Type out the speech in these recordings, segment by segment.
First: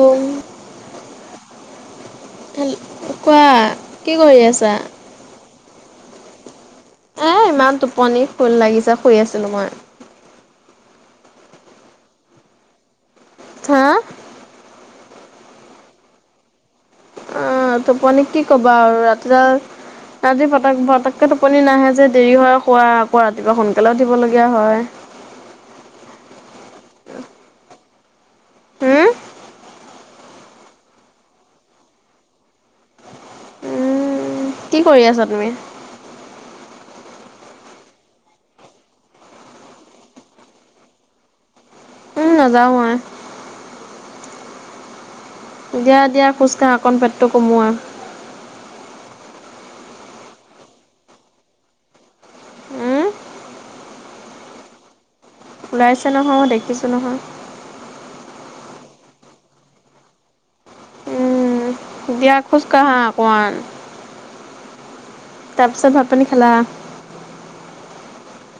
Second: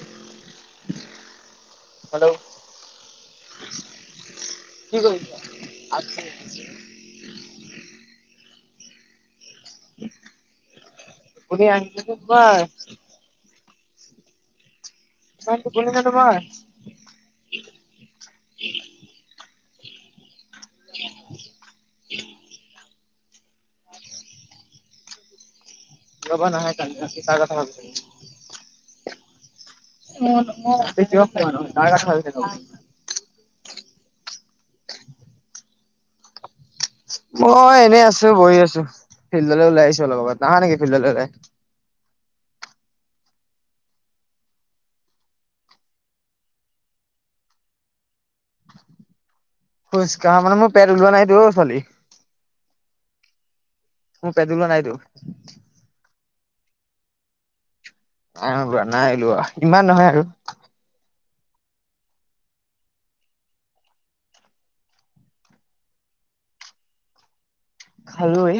উম hello হেল কোৱা কি কৰি আছা কি কৰিছা? আছো এ ইমান টোপনি ফুল লাগিছে শুই আছিলো মই [unintelligible] হাঁ ইমান টুপনি নে তোমাৰ অঁ টুপনি কি ক'বা আৰু ৰাতিডাল ৰাতি পত পতকে টোপনি নাহে যে দেৰি হয় শুৱা আকৌ ৰাতিপুৱা সোনকালে উঠিবলগীয়া হয় ৰ'বা নাহে কালি ৰাতি তাৰ কথা ভাবিছিলো। হু [unintelligible] উম, কি কৰি আছা তুমি মই এনে আছো বহি আছো ফিল্ডলে ওলাই আহিছো অলপ আগত নাহা নেকি ফিল্ডলে ওলাই উঁ নাযাওঁ মই দিয়া দিয়া খোজকাঢ়া অকন পেটটো কমোৱা খুচকাহা মানে মোৰ পেট উলোৱা নাইটো অ' ছোৱালী উম, মো পেট উলোৱা নাইটো ওলাইছে নহয় দেখিছোঁ নহয় নাই ওলোৱা নাই ওলোৱা ইমান নহয় আৰু উম, দিয়া খোজকাঢ়া অকমান তাৰপিছত ভাতপানী খালা খালো এ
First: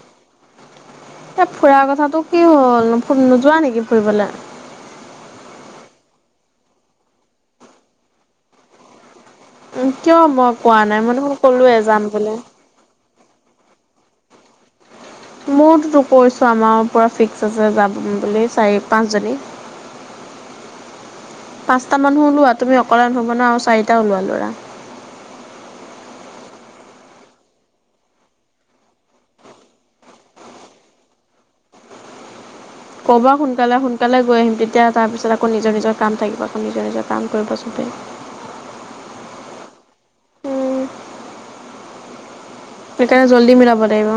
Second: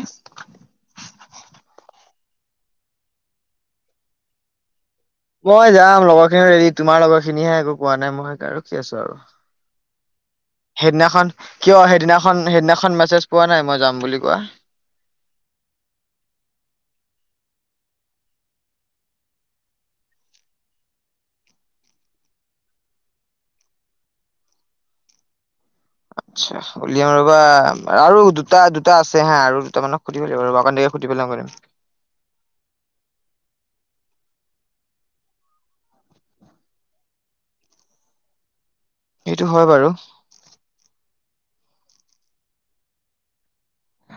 এ ফুুৰাৰ কথাাটো কি হ'ল ফু নোযোৱা নেকি ফুৰিবলে মই যাম লগৰ খিনিও ৰেডি তোমাৰ লগৰ খিনিহে একো কোৱা নাই মই হেকাৰনে ৰখি আছো আৰু উম কিয় মই কোৱা নাই মই সেইদিনাখন দেখোন ক'লোৱে কিয় যাম বুলি সেইদিনাখন সেইদিনাখন মেছেজ পোৱা নাই মই যাম বুলি কোৱা মতোতো কৈছো আমাউ পুৰা ফিক্স আছে যাম বুলি চাৰি পাঁচ জনী পাঁচটা মানুহ ওলোৱা তুমি অকলে নহ'ব ন আৰু চাৰিটা ওলোৱা ল'ৰা আচ্ছা উলিয়াম ৰবা আৰু দুটা দুটা আছে হা আৰু দুটা মানক সুধিব লাগিব ৰবা অকমান দেৰিকে সুধি পেলাম ক'বা সোনকালে সোনকালে গৈ আহিম তেতিয়া তাৰপিছত আকৌ নিজৰ নিজৰ কাম থাকিব আকৌ নিজৰ নিজৰ কাম কৰিব চবেই এইটো হয় বাৰু উম, সেইকাৰণে জল্দি মিলাব লাগিব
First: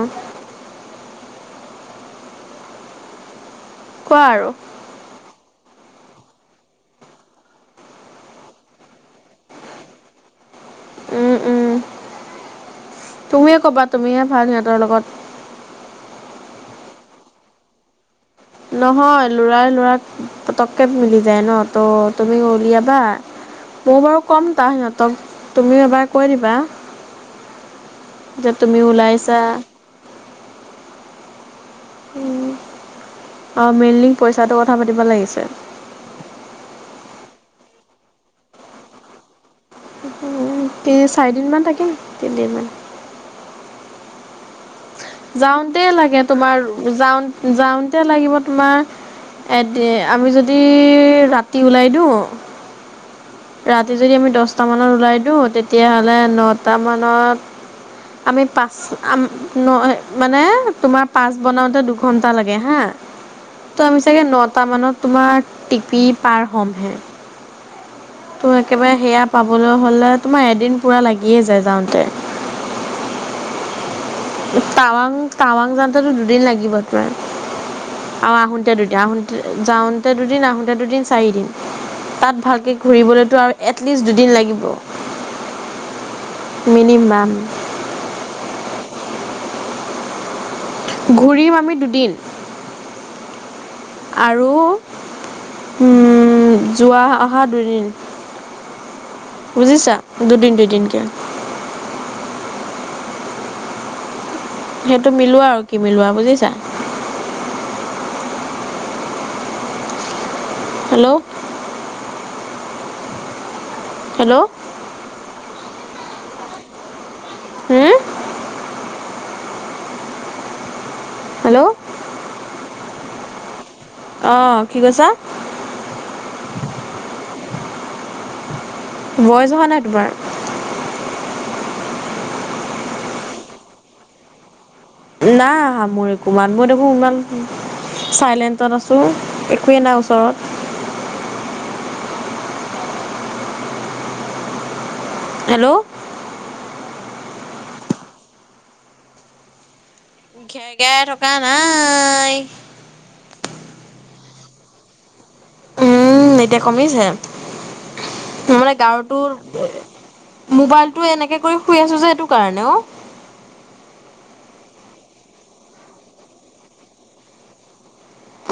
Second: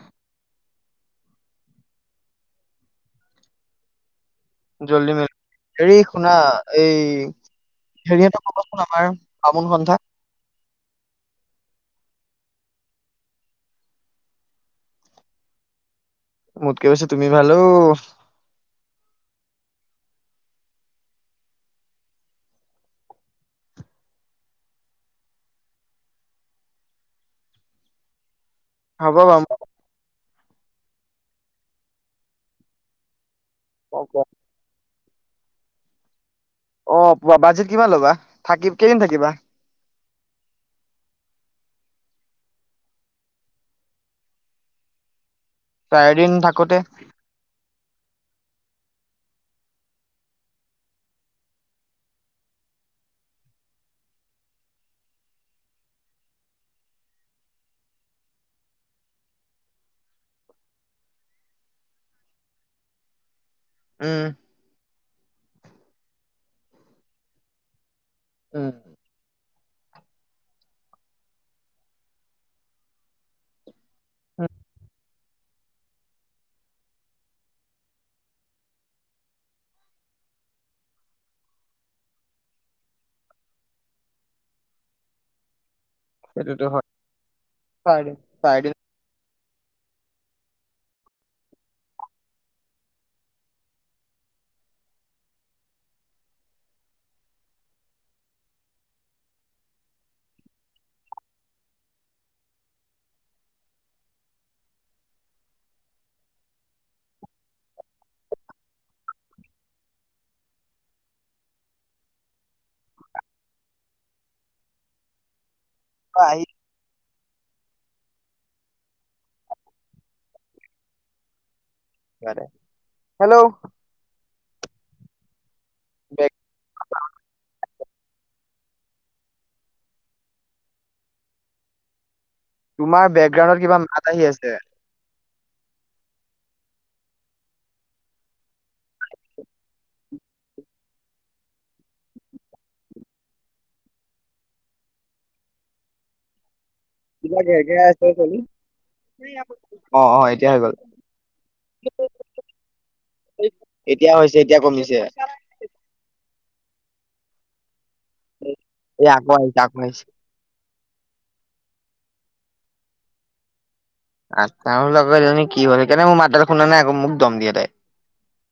কোৱা আৰু জল্দি মি হেৰি শুনা এই হেৰি এটা কবাচোন আমাৰ বামুণ সন্থাক উম, উম। তুমিয়ে ক'বা তুমিহে ভাল সিহঁতৰ লগত মোতকে বেছি তুমি ভালো ও নহয় লৰাই লৰাক পতককে মিলি যায় ন ত' তুমি উলিয়াবা মই বাৰু কম তাহ সিহঁতক তুমিও এবাৰ কৈ দিবা যে তুমি হ'ব ওলাইছা বাৰু মই উম অ' কম মেইনলি কম। পইচাটো কথা পাতি দিব লাগিছে অ' পুৱা বাজেট কিমান ল'বা থাকি কেইদিন থাকিবা তিনি চাৰি দিনমান থাকিম তিনদিনমান যাওঁতে লাগে চাৰিদিন তোমাৰ থাকোতে যাওঁ যাওঁতে লাগিব তোমাৰ [unintelligible] আমি যদি ৰাতি ওলাই দিওঁ ৰাতি যদি আমি দছটা মানত ওলাই দিওঁ তেতিয়াহ'লে নটা মানত আমি পাঁচ আ ন মানে তোমাৰ পাচ বনাওঁতে দুঘণ্টা লাগে হা ত আমি চাগে উম নটা মানত তোমাৰ টিপি পাৰ হ'মহে তো উম একেবাৰে সেয়া পাবলৈ হ'লে তোমাৰ এদিন পূৰা লাগিয়ে যায় যাওঁতে উম, টাৱাং টাৱাং যাওঁতেতো দুদিন লাগিব তে আৰু আহোতে দুদিন আহোতে যাওঁতে দুদিন আহোতে দুদিন চাৰিদিন তাত ভালকে ঘূৰিবলৈতো আৰু এটলিষ্ট দুদিন লাগিব সেইটোতো হয় মিনিমাম চাৰদিন চাৰিদিন ঘূৰিম আমি দুদিন আৰু উম যোৱা অহা দুদিন বুজিছা দুদিন দুদিনকে সেইটো মিলোৱা আৰু কি মিলোৱা বুজিছা হেল্ল' হেল্ল' অআই হুম। হেল্ল' হেল্ল' অঁ, কি কৈছা? [unintelligible] ভইচ অহা নাই তোমাৰ। তোমাৰ বেকগ্ৰাউণ্ডত কিবা মাত আহি আছে। নাই আহা মোৰ একো মাত মই দেখো ইমান চাইলেন্টত আছো, একোৱে নাই ওচৰত হেল্ল' কিবা ঘেৰ ঘেৰাই আছে [unintelligible] এতিয়া হৈ ঘেৰ গ'ল ঘেৰাই থকা নাই। এতিয়া হৈছে এতিয়া কমিছে। উম এতিয়া কমিছে? ত' মানে এই আকৌ গাৰুটোৰ আহিছে আকৌ আহিছে। মোবাইল তো এনেকে কৰি শুই আছো যে এইটো কাৰণে অ,। আচ্ছা, মই বোলো আকো এইজনী কি হল সেইকাৰণে মই মাত দাল শুনা নাই আৰু মোক দম দিয়ে তাই।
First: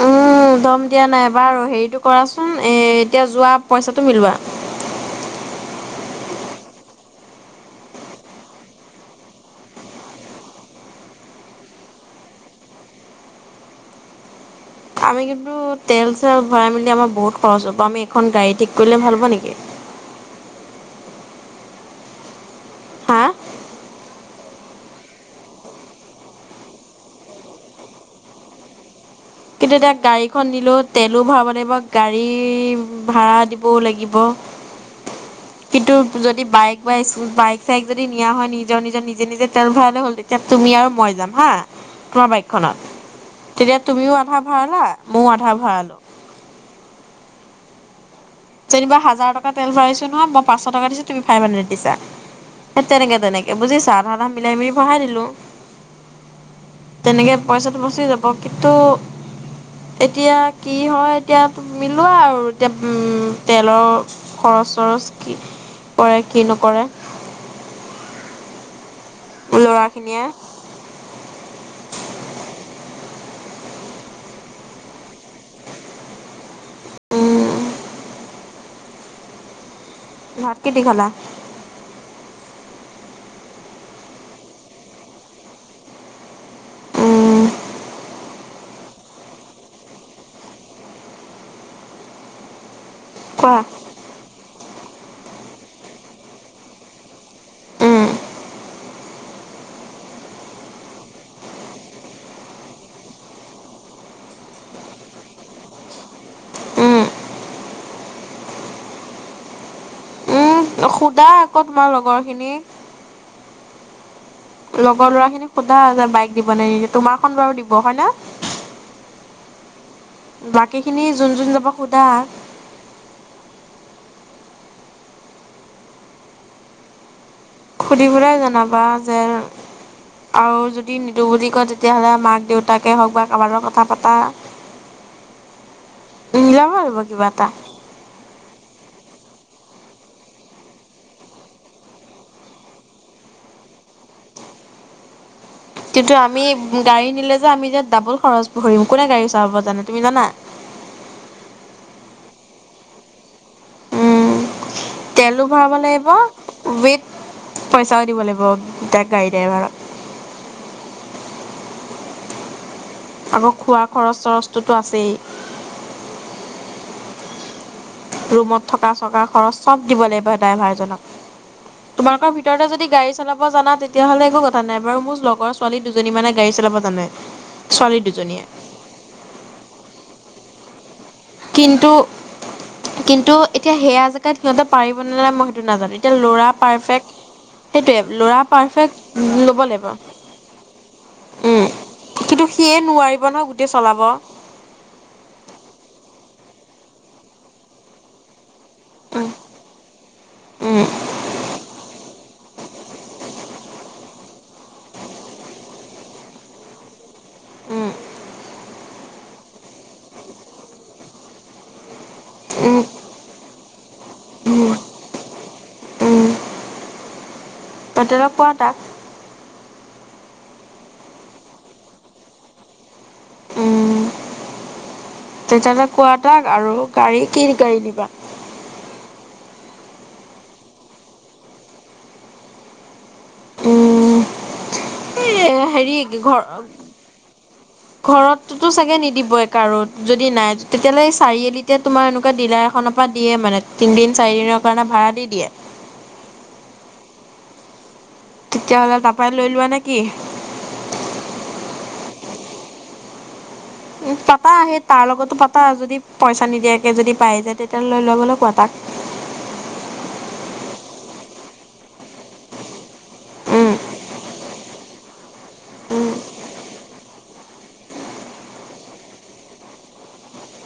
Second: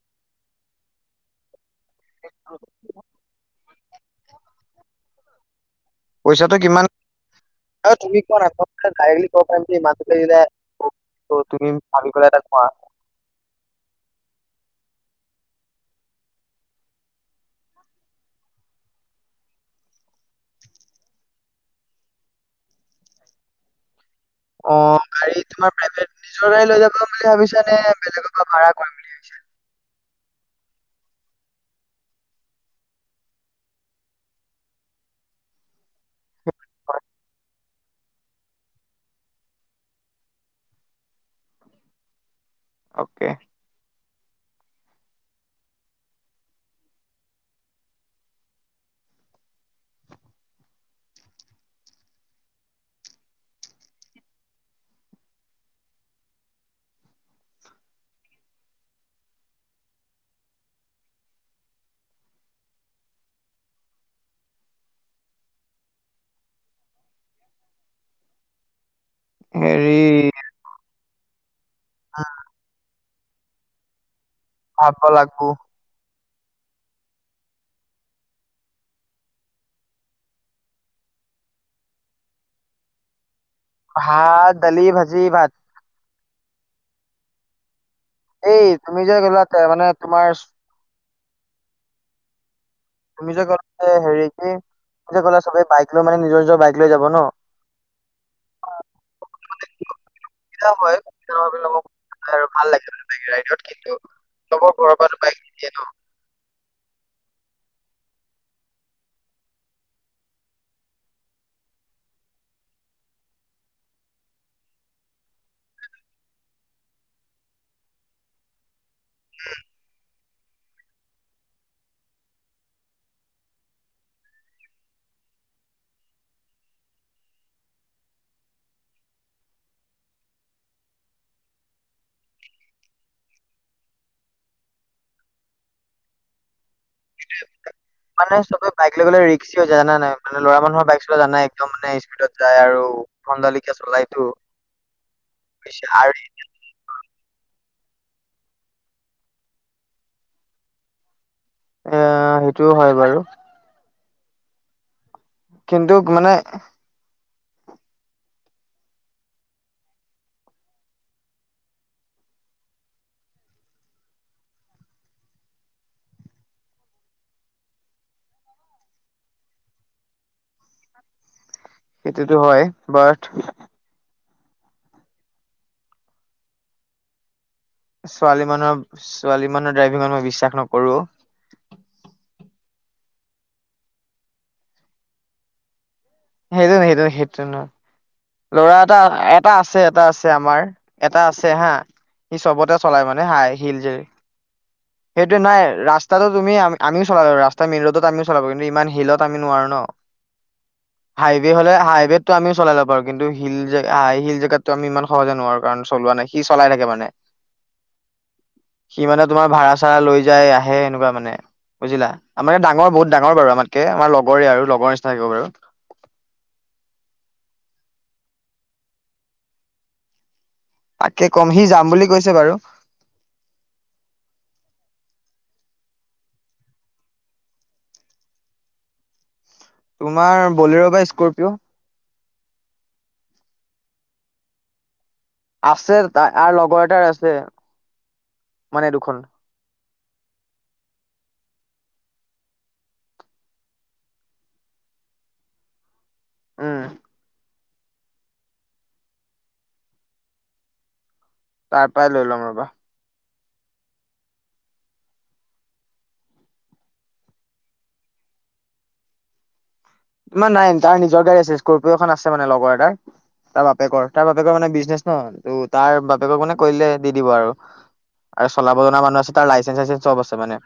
উম দম দিয়া নাই, বাৰু হেৰিটো কৰাচোন এ এতিয়া যোৱা পইচাটো মিলোৱা। পইচাটো কিমান? আৰে তুমি কোৱা না [unintelligible] আমি কিন্তু তেল চেল ভৰাই মেলি আমাৰ বহুত খৰচ হ'ব আমি এখন গাড়ী ঠিক কৰিলে ভাল হব নেকি? হা? অ', গাড়ী তোমাৰ প্ৰাইভেট নিজৰে লৈ যাম বুলি ভাবিছা নে বেলেগৰ পৰা ভাড়া কৰিম বুলি? কিন্তু এতিয়া গাড়ী খন নিলেও তেলো ভৰাব লাগিব, গাড়ী ভাৰা দিবও লাগিব, কিন্তু যদি বাইক বা স্কু--বাইক চাইক যদি নিয়া হয় নিজৰ নিজৰ নিজে নিজে তেল ভৰালে হ'ল তেতিয়া তুমি আৰু মই যাম হা, তোমাৰ বাইক অকে তেতিয়া তুমিও আধা ভাৰা লোৱা, ময়ো আধা ভাৰা লওঁ। যেনিবা হাজাৰ টকা তেল ভৰাইছো নহয়, মই পাঁচশ টকা দিছো তুমি ফাইভ হাড্ৰেড দিছা সেই তেনেকে তেনেকে বুজিছা আধা আধা মিলাই মেলি ভৰাই দিলো, তেনেকে পইচাটো বচি যাব কিন্তু এতিয়া কি হয় এতিয়া মিলোৱা আৰু এতিয়া উম তেলৰ খৰচ চৰচ কি কৰে কি নকৰে ল'ৰা হেৰি খিনিয়ে অ', ভাৱবা লাগবো। উম ভাত কিহেদি খালা? ভাত দালি, ভাজি ভাত। উম এই তুমি যে গলা মানে তোমাৰ তুমি যে কোৱা য'তে হেৰি কি কোনে কোনে সবেই বাইক লৈ মানে নিজৰ নিজৰ বাইক লৈ যাব ন, উম হয় ভাল লাগ ৰাইডত কিন্ত ঘৰৰ পৰা বাইক নিদিয়ে ন। উম উম সোধা আকৌ তোমাৰ লগৰ খিনিক। লগৰ ল'ৰা খিনিক সোধা যে বাইক দিব নে নেকি তোমাৰখন বাৰু দিব হয় নে। উ। বাকী খিনি যোন যোন যাব সোধা। সুধিবুৰাই জনাবা যে আৰু যদি নিদো বুলি কয় তে তেতিয়াহ'লে মাক দেউতাকে হওক বা কাৰবাৰো কথা পতা [unintelligible] মানে চবে বাইকলৈ গ'লে য জানা নাই মানে লৰা মানুহৰ বাইক চলাই জানাই একদম মানে স্পীডত যায় আৰু ভণ্ডালিকা চলাইতো বেছি কিন্তু আৰু আমি গাড়ী নিলে যে আমি যে ডাবুল খৰচ ভৰিম কোনে গাড়ী চাব জানে তুমি জানা। এ সেইটোও হয় বাৰু। উম, তেলো ভৰাব কিন্তু লাগিব মানে ৱেইট পইচাও দিব লাগিব তাক গাড়ী দাইভাৰ আকৌ খোৱা খৰচ চৰচটোতো আছেই ৰুমত থকা চকা খৰচ চব দিব লাগিব ড্ৰাইভাৰজনক তোমালোকৰ সেইটোতো হয় ভিতৰতে যদি গাড়ী বাট চলাব জানা তেতিয়াহ'লে একো জানাই বাৰু মোৰ লগৰ ছোৱালী দুজনী মানে গাড়ী চলাব জানে ছোৱালী মানুৰ ছোৱালী মানৰ ড্ৰাইভিংত মই বিশ্বাস নকৰো। কৰো কিন্তু কিন্তু এতিয়া সেয়া জেগাত সিহঁতে পাৰিবনে নাই মই সেইটো নাজানো। এতিয়া ল'ৰা সেইটো ন সেইটো পাৰফেক্ট সেইটো নয় সেইটোৱে ল'ৰা পাৰফেক্ট এটা এটা ল'ব আছে লাগিব এটা আছে আমাৰ এটা আছে উম। হা সি কিন্তু সিয়ে চবতে চলাই নোৱাৰিব মানে নহয় হাই গোটেই হিল জ চলাব সেইটো নাই ৰাস্তা তাতো তুমি আমও চলাবা ৰাস্ত মেইন ৰোড আ চলাব। ইমান শিলত উম আমি নোৱাৰো ন। উম হাইৱে হলে হাইৱেতটো আমি চাই লব পাৰো কিন্ত হিল হিল জেগাততটো আমি ইমান সহজে নোৱাৰো কাৰণ চলোৱা নাই সি চলাই থাকে মানে। উম। সি মানে তোমাৰ ভাড়া চাড়া লৈ যাই আহে এনেকুৱা মানে বুজিলা। উম ডাঙৰ বাৰু, ডাঙৰ বাৰু আমাত কে তাকে আমাৰ লগৰৰে আৰু উম লগৰ নিচিনাকে বাৰু পেটেলক পোৱা তাক তাকে কম সি যাম বুলি কৈছে বাৰু- উম তেতিয়াহলে কোৱা তাক আৰু গাড়ী কি গাড়ী দিবা? তোমাৰ বলেৰ' বা স্কপিঅ উম! হেৰি আছে ঘ তাৰ লগৰ এটাৰ আছে ঘৰততো মানে চাগে দুখন নিদিব এক যদি নাই তেতিয়াললে চাৰিআলিত এতিয়া তোমাৰ এনেকুৱা ডিলাৰ এখনৰ পৰা দিয়ে মানে তিনিদিন চাৰিদিনৰ কাৰণে ভাড়া দি দিয়ে। উম! তেতিয়াাহ'লে তাৰাপাই লৈ লোৱা নে কি তাৰ পৰাই লৈ ল'ম ৰবা উ পাতা সেই তাৰ লগতো পাতা যদি পইচা নিদিয়াকে যদি পাই যায় তেতিয়াাহলে লৈ লোৱা গলে কোৱা তাক মমান নাই তাৰ নিজৰ গাড়ী আছেি এখন আছে মানে লগৰ এটাৰ তাৰ উম বাপেকৰ তাৰ বাপেকৰ মানে বিজনেচ ন ত তাৰ বাপেকৰ মানে কৰিলে দি দিব আৰু আৰু চলাব জ মানুহ আছে তাৰ লাইচেন্ চাইচে চব আছে মানে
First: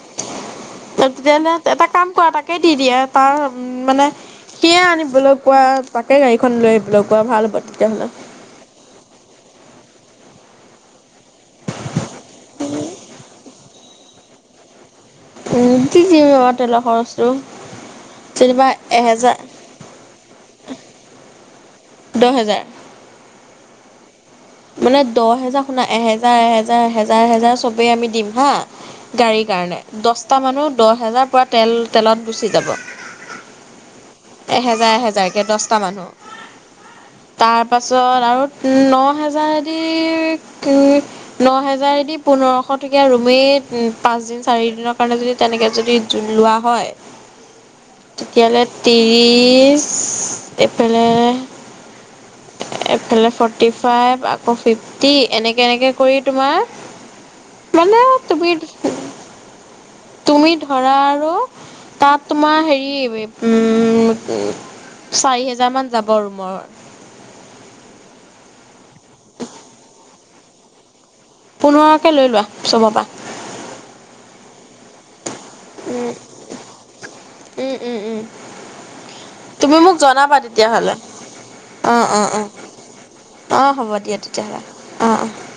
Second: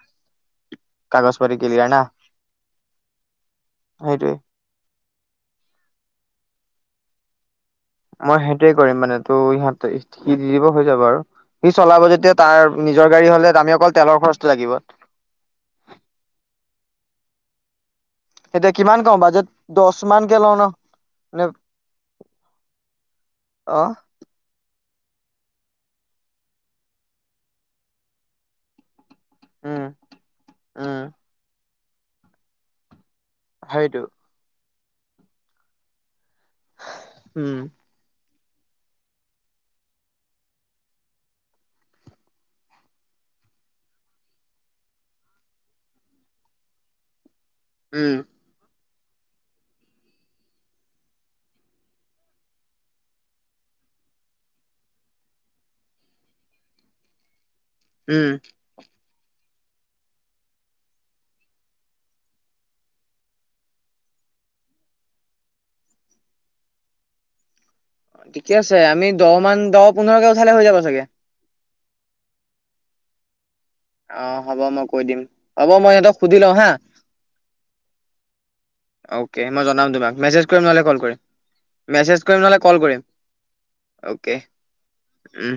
কাগজ তেতিয়াহলে পাতি এটা ক্লিয়াৰ না কাম কৰা তাকে দি দিয়ে তাৰ সেইটোৱে সিয়ে আনিবলৈ কোৱা তাকে গাড়ীখন লৈ আহিবলৈ প্ৰভ ভাল তেতিয়াহ'লে মই সেইটোৱে কৰিম মানে। ত' ইহঁতে সি দি দিব হৈ যাব আৰু সি চলাব যেতিয়া তাৰ নিজৰ গাড়ী হ'লে আমি অকল তেলৰ খৰচটো লাগিব। উম! কি কি তেলৰ খৰচটো? যেনিবা এতিয়া কিমান কওঁ এহেজাৰ বাজেট দহ মানকে লও ন মানে? দহ হেজাৰ আহ! মানে দহ হেজাৰ শুনা এহেজাৰ এহেজাৰ এ হেজাৰ এহেজাৰ চবেই আমি দিম হা গাড়ীৰ কাৰণে উম দহটা মানুহ দহ উম হেজাৰ পৰা তেল তেলত গুচি যাব হয়টো এহেজাৰ এহেজাৰকৈ দহটা মানুহ তাৰ উম পাছত আৰু ন হেজাৰদি ন হেজাৰদি পোন্ধৰশ টকীয়া ৰুমেই পাঁচদিন চাৰিদিনৰ কাৰণে যদি তেনেকৈ যদি লোৱা হয়। উম তেতিয়াহলে ত্ৰিছ এপ্ৰিল এইফালে ফৰ্টি ফাইভ আকৌ ফিফটি এনেকে এনেকে কৰি তোমাৰ মানে উম তুমি তুমি ধৰা আৰু তাত তোমাৰ হেৰি উম চাৰি হেজাৰ মান যাব আৰু মোৰ অ ঠিকে আছে আমি দহ মান দহ পোন্ধৰ গ ালে হৈ যাব চাগে। পোন্ধৰকে লৈ চাব পৰা। অ', হ'ব মই কৈ দিম হ'ব মই ইহঁতক সুধি লওঁ হা উ উ উ অ'কে মই তুমি জনাম মোক তোমাক জনাবা মেছেজ কৰিম নহ'লে তেতিয়াহ'লে কল কৰিম অ' মেছেজ অ' কৰিম অ' নহ'লে কল কৰিম অ' হ'ব দিয়া অ'কে তেতিয়াহ'লে অ' অ' উম।